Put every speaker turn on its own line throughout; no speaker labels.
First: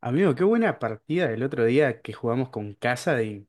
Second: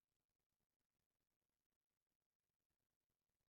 Amigo, qué buena partida del otro día que jugamos con casa y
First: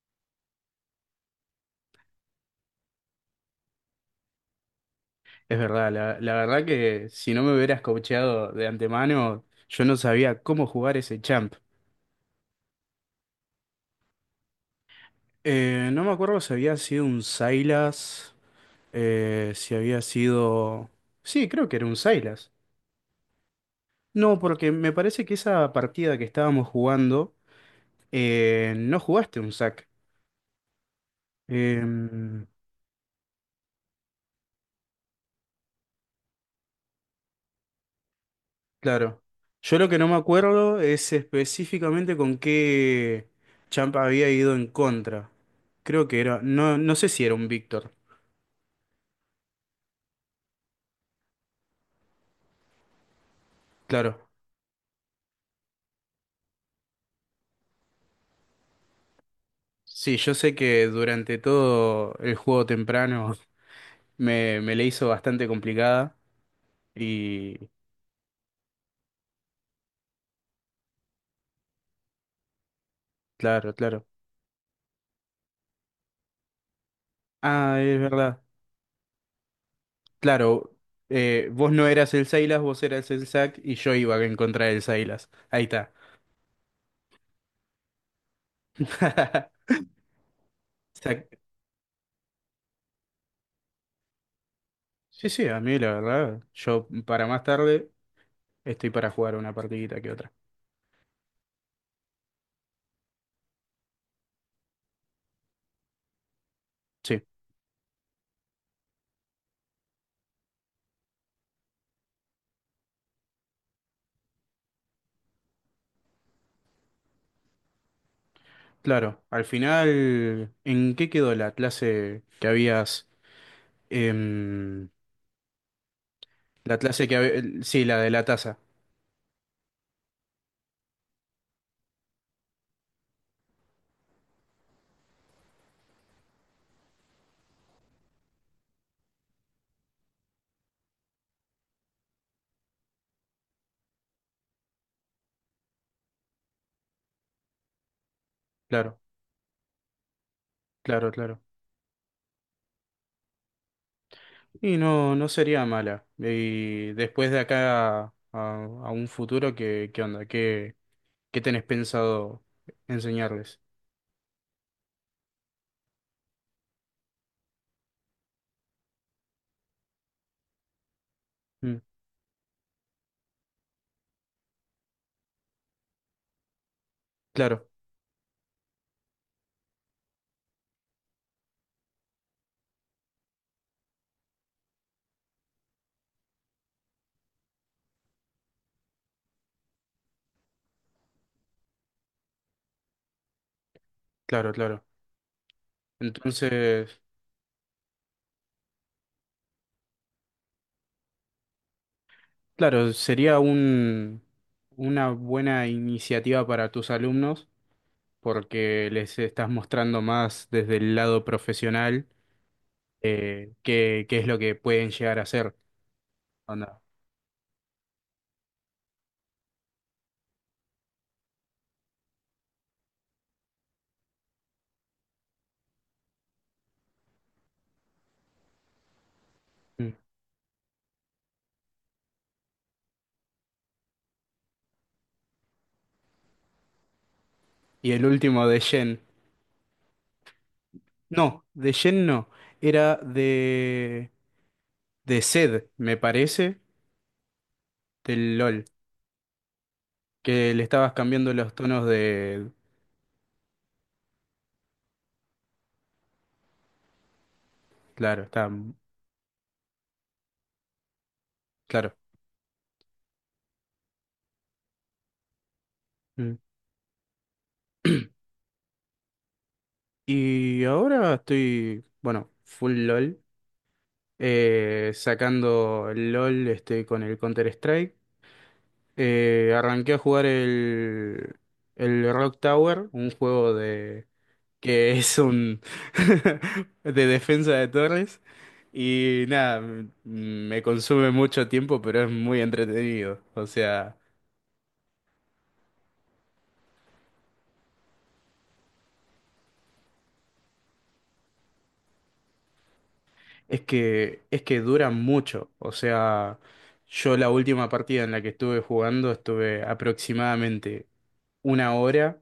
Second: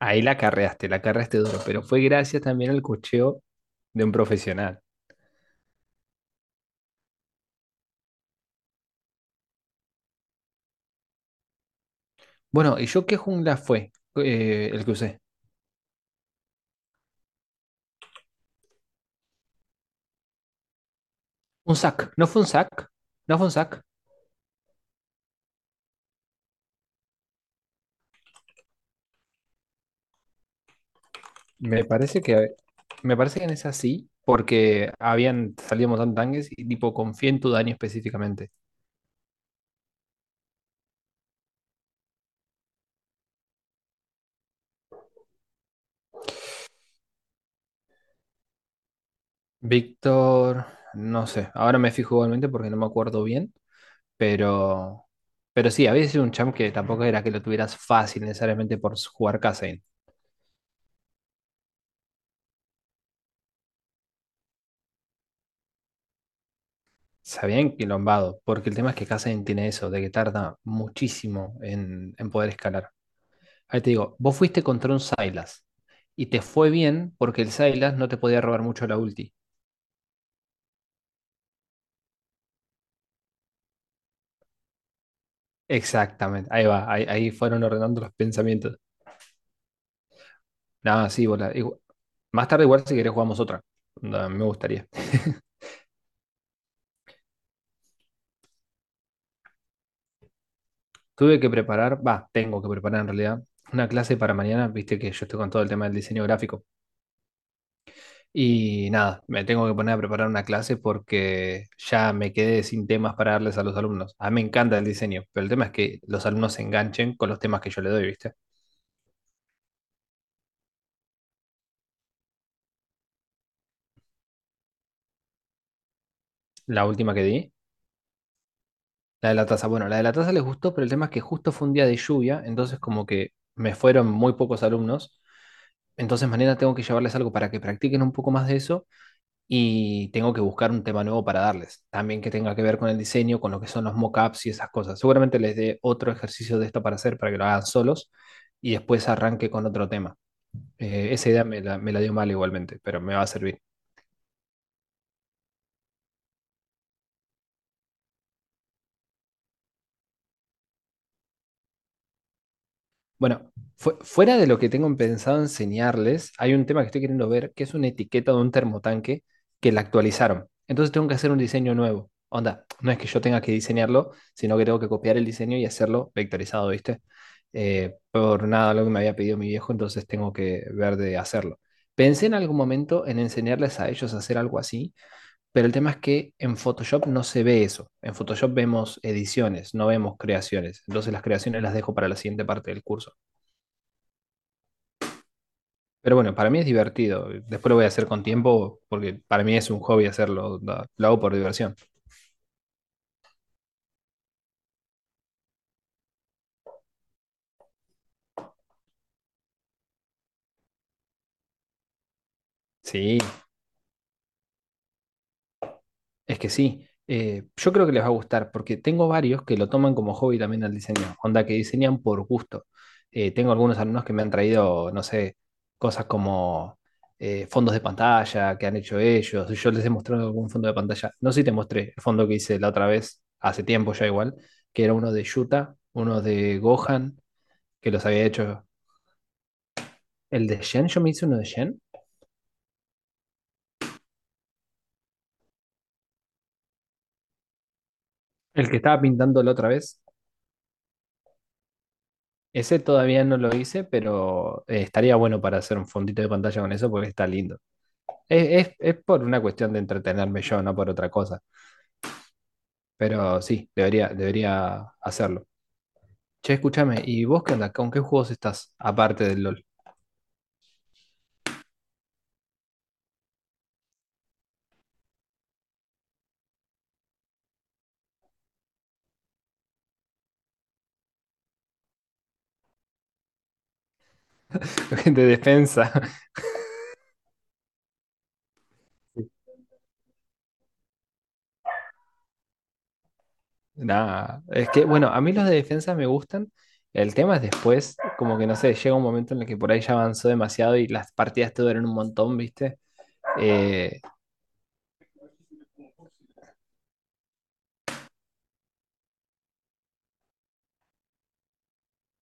Ahí la carreaste duro, pero fue gracias también al cocheo de un profesional.
es verdad, la verdad que si no me hubieras coacheado de antemano, yo no sabía cómo jugar ese champ.
Bueno, ¿y yo qué jungla fue el que usé?
No me acuerdo si había sido un Sylas, si había sido... Sí, creo
Un
que era un
sac, ¿no fue un
Sylas.
sac? ¿No fue un sac?
No, porque me parece que esa partida que estábamos jugando, no jugaste un sac.
Me parece que, me parece que en esa sí, porque habían salido un montón de tanques y tipo confié en tu daño específicamente.
Claro. Yo lo que no me acuerdo es específicamente con qué champ había ido en contra. Creo que era, no, no sé si era un Víctor.
Víctor, no sé, ahora me fijo igualmente porque no me acuerdo bien,
Claro.
pero, pero sí, había sido un champ que tampoco era que lo tuvieras fácil necesariamente por jugar Kazain.
Sí, yo sé que durante todo el juego temprano me le hizo bastante complicada.
Se había
Y
enquilombado, porque el tema es que Cassian tiene eso, de que tarda muchísimo en poder escalar. Ahí te
claro.
digo, vos fuiste contra un Sylas y te fue bien porque el
Ah,
Sylas
es
no te
verdad.
podía robar mucho la ulti.
Claro, vos no eras el Silas, vos eras el Zack y yo iba en contra del Silas. Ahí está.
Exactamente, ahí va, ahí fueron ordenando los pensamientos. Nada, sí,
Zack.
bola. Más tarde igual si querés jugamos otra. Onda, me gustaría.
Sí, sí, a mí la verdad, yo para más tarde. Estoy para jugar una partidita que otra.
Tuve que preparar, va, tengo que preparar en realidad, una clase para mañana, viste que yo estoy con todo el tema del diseño gráfico.
Sí,
Y nada, me tengo que poner a preparar una clase porque ya me quedé sin temas para darles a los alumnos. A mí me encanta el diseño, pero el tema es que los alumnos se enganchen con los temas que yo le doy, ¿viste?
claro. Al final, ¿en qué quedó la clase que habías... em, la
La
clase
última
que...
que di,
hab- Sí, la de la taza.
la de la taza. Bueno, la de la taza les gustó, pero el tema es que justo fue un día de lluvia, entonces como que me fueron muy pocos alumnos. Entonces mañana tengo que llevarles algo para que practiquen un poco más de eso y tengo que buscar un tema nuevo para darles, también que tenga que ver con el diseño, con lo que son los mockups y esas cosas. Seguramente les dé otro ejercicio de esto para hacer, para que lo hagan solos y
Claro,
después arranque con otro tema.
claro,
Esa
claro.
idea me la dio mal igualmente, pero me va a servir.
Y no, no sería mala. Y después de acá a un futuro, ¿qué, qué onda? ¿Qué tenés pensado
Bueno,
enseñarles?
fuera de lo que tengo pensado enseñarles, hay un tema que estoy queriendo ver, que es una etiqueta de un termotanque que la actualizaron. Entonces tengo que hacer un diseño
Mm,
nuevo. Onda, no es que yo tenga que diseñarlo, sino que tengo que copiar el diseño y hacerlo vectorizado, ¿viste?
claro,
Por nada lo que me había pedido mi viejo, entonces tengo que ver de hacerlo. Pensé en algún momento en enseñarles a ellos a hacer algo así, pero el tema es que en Photoshop no se ve eso. En Photoshop vemos ediciones, no vemos creaciones. Entonces las creaciones las dejo para la siguiente parte del curso.
claro, claro.
Pero bueno, para mí es
Entonces,
divertido. Después lo voy a hacer con tiempo porque para mí es un hobby hacerlo. Lo hago por diversión.
claro, sería una buena iniciativa para tus alumnos porque les estás mostrando más desde el lado profesional
Sí,
qué es lo que pueden llegar a hacer.
es que
Onda.
sí. Yo creo que les va a gustar porque tengo varios que lo toman como hobby también al diseño. Onda que diseñan por gusto. Tengo algunos alumnos que me han traído, no sé, cosas como fondos de pantalla que han hecho ellos. Yo les he
Mm.
mostrado algún fondo de pantalla. No sé si te mostré el fondo que hice la otra vez, hace tiempo ya igual, que era uno de Yuta, uno de Gohan, que
Y el
los había
último de
hecho.
Shen.
El de Shen, yo me hice uno de
No, de
Shen.
Shen no. Era de Zed, me parece, del LOL.
El que estaba pintando la otra vez.
Que le estabas cambiando los tonos de...
Ese todavía no lo hice, pero estaría bueno para hacer un fondito de pantalla con eso porque está lindo.
Claro, está...
Es,
mm,
es por una cuestión de entretenerme yo, no por otra cosa.
claro.
Pero sí, debería hacerlo.
Mm.
Che, escúchame, ¿y vos qué onda? ¿Con qué juegos estás? Aparte del LOL.
Y ahora estoy, bueno, full LOL. Sacando el LOL este, con el Counter-Strike. Arranqué a jugar el Rock Tower, un juego de que es
De
un
defensa.
de defensa de torres. Y nada, me consume mucho tiempo, pero es muy entretenido. O sea,
Nada. Es que, bueno, a mí los de defensa me gustan. El tema es después, como que no sé, llega un momento en el que por ahí ya avanzó demasiado y las partidas te duran un montón, ¿viste? Eh,
es que dura mucho. O sea, yo la última partida en la que estuve jugando estuve aproximadamente una hora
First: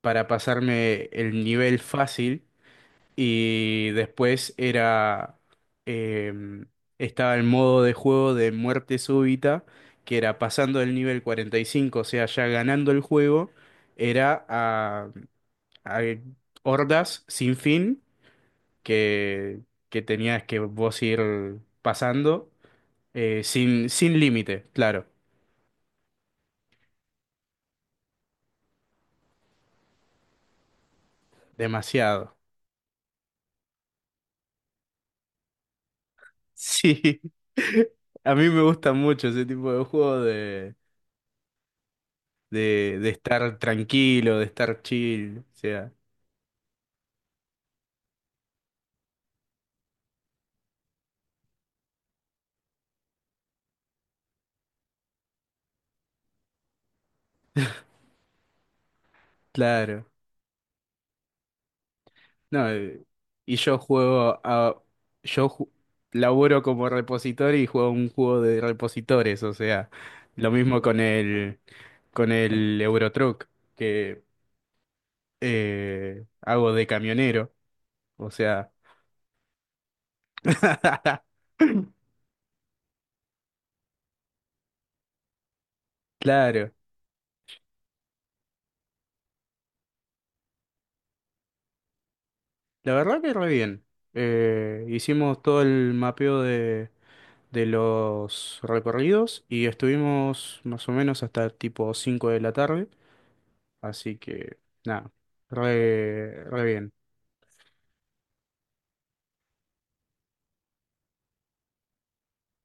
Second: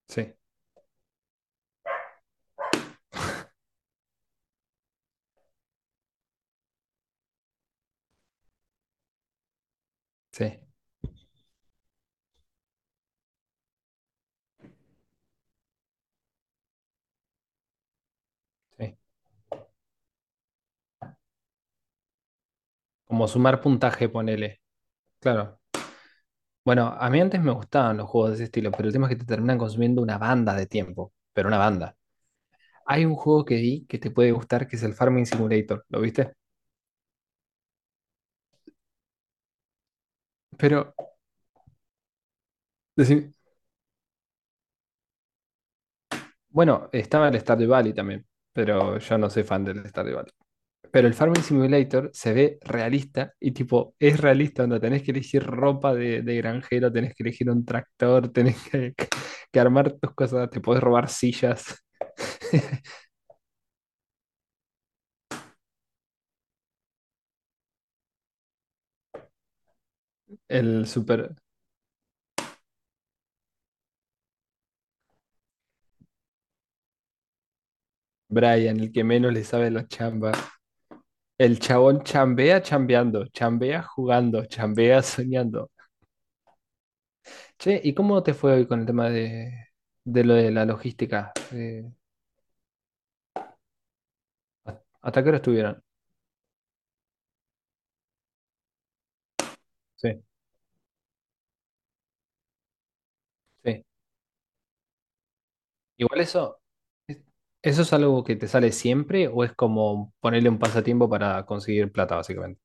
para
Sí,
pasarme el nivel fácil y después era. em, estaba el modo de juego de muerte súbita, que era
sí,
pasando el nivel 45, o sea, ya ganando el juego, era a hordas sin fin
sí.
que, que tenías que vos ir pasando,
Como sumar puntaje,
sin
ponele.
límite, claro,
Claro. Bueno, a mí antes me gustaban los juegos de ese estilo, pero el tema es que te terminan consumiendo una banda de tiempo, pero una banda.
demasiado.
Hay un juego que vi que te puede gustar, que es el Farming Simulator, ¿lo viste?
Sí, a mí me gusta mucho ese tipo de juego
Pero,
de
decí-
estar tranquilo, de estar chill, o sea,
bueno, estaba el Stardew Valley también, pero yo no soy fan del Stardew Valley. Pero el Farming Simulator se ve realista y tipo, es realista, onda, tenés que elegir ropa de granjero, tenés que elegir un tractor, que armar
claro.
tus cosas, te podés robar sillas.
No, y yo juego yo ju- laburo como repositorio y juego un juego de repositores, o sea, lo mismo
El
con
super
con el Eurotruck, que hago de camionero, o sea,
Brian, el que menos le sabe la chamba. El chabón chambea chambeando, chambea jugando, chambea soñando.
claro,
Che, ¿y cómo te fue hoy con el tema de lo de la logística?
la verdad que re bien.
¿Hasta qué hora
Hicimos todo
estuvieron?
el mapeo de los recorridos y
Sí.
estuvimos más o menos hasta tipo 5 de la tarde,
Sí.
así que nada,
Igual eso,
re bien.
¿eso es algo que te sale siempre o es como ponerle un pasatiempo para conseguir plata, básicamente?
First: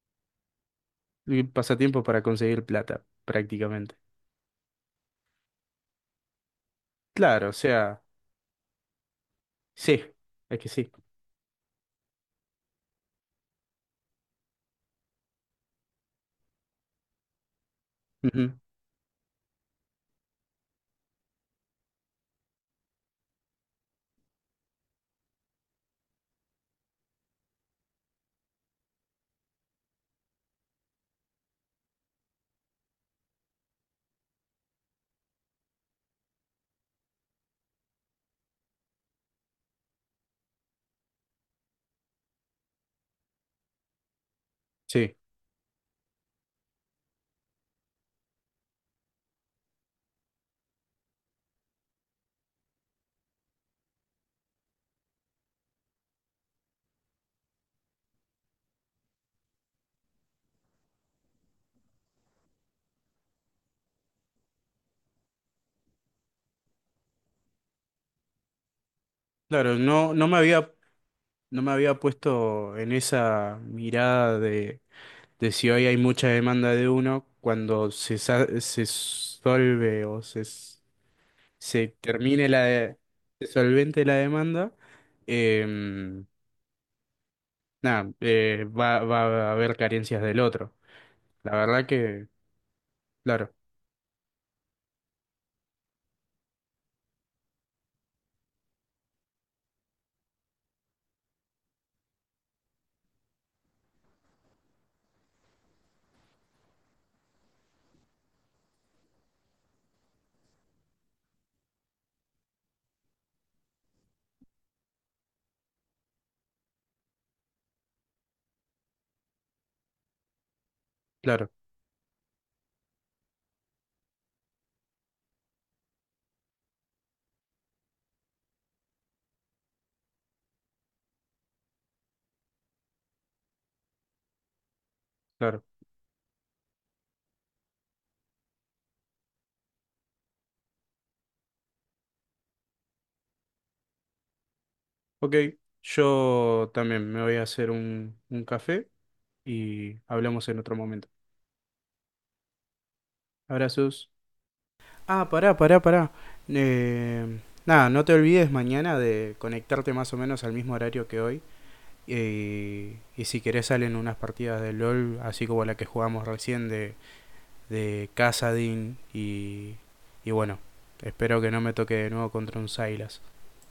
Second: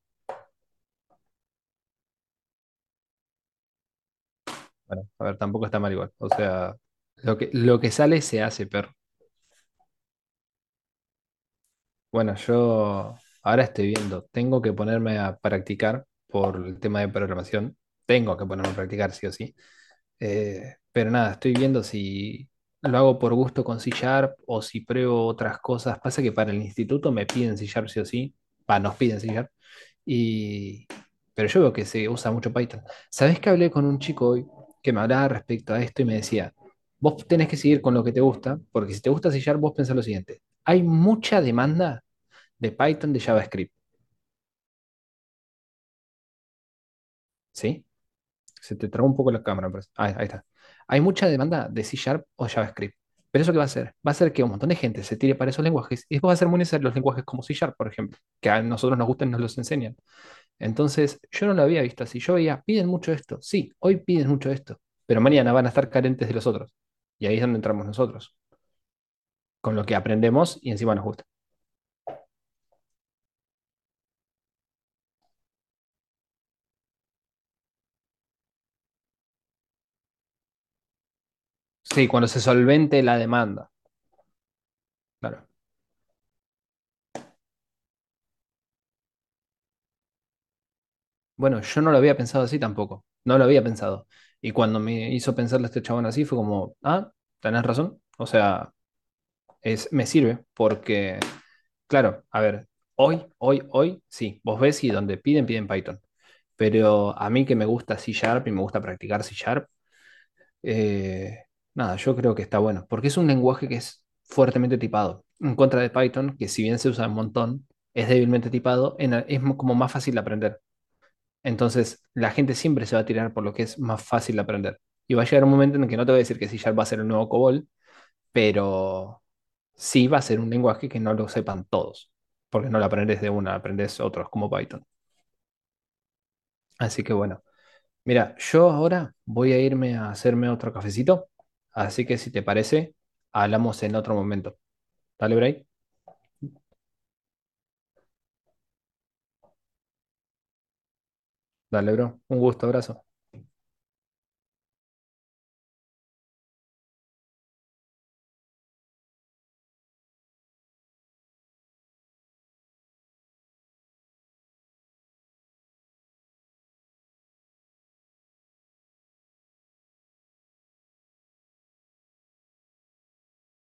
Y pasatiempo para conseguir plata, prácticamente.
Bueno, a ver, tampoco está mal igual. O sea,
Claro, o
lo que
sea,
sale se hace, perro.
sí, es que sí.
Bueno, yo ahora estoy viendo, tengo que ponerme a practicar por el tema de programación, tengo que
Ujú,
ponerme a practicar sí o sí. Pero nada, estoy viendo si lo hago por gusto con C Sharp o si pruebo otras cosas. Pasa que para el instituto me piden C Sharp sí o sí, va, nos piden C Sharp, y... pero yo veo que se usa mucho Python. ¿Sabés que hablé con un chico hoy que me hablaba respecto a esto y me decía, vos tenés que seguir con lo que te gusta, porque si te gusta C Sharp, vos pensás lo siguiente, hay mucha demanda de Python, de JavaScript,
sí,
¿sí? Se te trabó un poco la cámara, pero ah, ahí está. Hay mucha demanda de C Sharp o JavaScript. ¿Pero eso qué va a hacer? Va a hacer que un montón de gente se tire para esos lenguajes y después va a ser muy necesario los lenguajes como C Sharp, por ejemplo, que a nosotros nos gustan y nos los enseñan. Entonces, yo no lo había visto así. Yo veía, piden mucho esto. Sí, hoy piden mucho esto, pero mañana van a estar carentes de los otros. Y ahí es donde entramos nosotros,
claro,
con lo que aprendemos y encima nos gusta.
no me había puesto en esa mirada de si hoy hay mucha demanda de uno cuando se solve o se
Sí, cuando se
termine la de-
solvente la
se
demanda,
solvente la demanda,
claro.
em, nada, va, va a haber carencias del otro. La
Bueno, yo
verdad
no lo había
que,
pensado así tampoco. No lo
claro,
había pensado. Y cuando me hizo pensarle este chabón así, fue como, ah, tenés razón. O sea, es, me sirve porque, claro, a ver, hoy, sí, vos ves y donde piden, piden Python. Pero a mí que me gusta C Sharp y me gusta practicar C Sharp, eh, nada, yo creo que está bueno. Porque es un lenguaje que es fuertemente tipado. En contra de Python, que si bien se usa un montón, es débilmente tipado, es como más fácil de aprender.
claro,
Entonces, la gente siempre se va a tirar por lo que es más fácil de aprender. Y va a llegar un momento en que no te voy a decir que C Sharp va a ser el nuevo COBOL, pero sí va a ser un lenguaje que no lo sepan todos, porque no lo aprendes de una, aprendes otros como Python.
claro.
Así que bueno, mira, yo ahora voy a irme a hacerme otro cafecito, así que si te parece, hablamos en otro momento.
Ok,
Dale, Bray.
yo también me voy a hacer un café y hablamos en otro momento.
Dale, bro. Un gusto, abrazo.
Abrazos. Ah, pará, pará, pará. Eh, nada, no te olvides mañana de conectarte más o menos al mismo horario que hoy. Y si querés salen unas partidas de LOL, así como la que jugamos recién de Casadin y bueno, espero que no me toque de nuevo contra un Silas.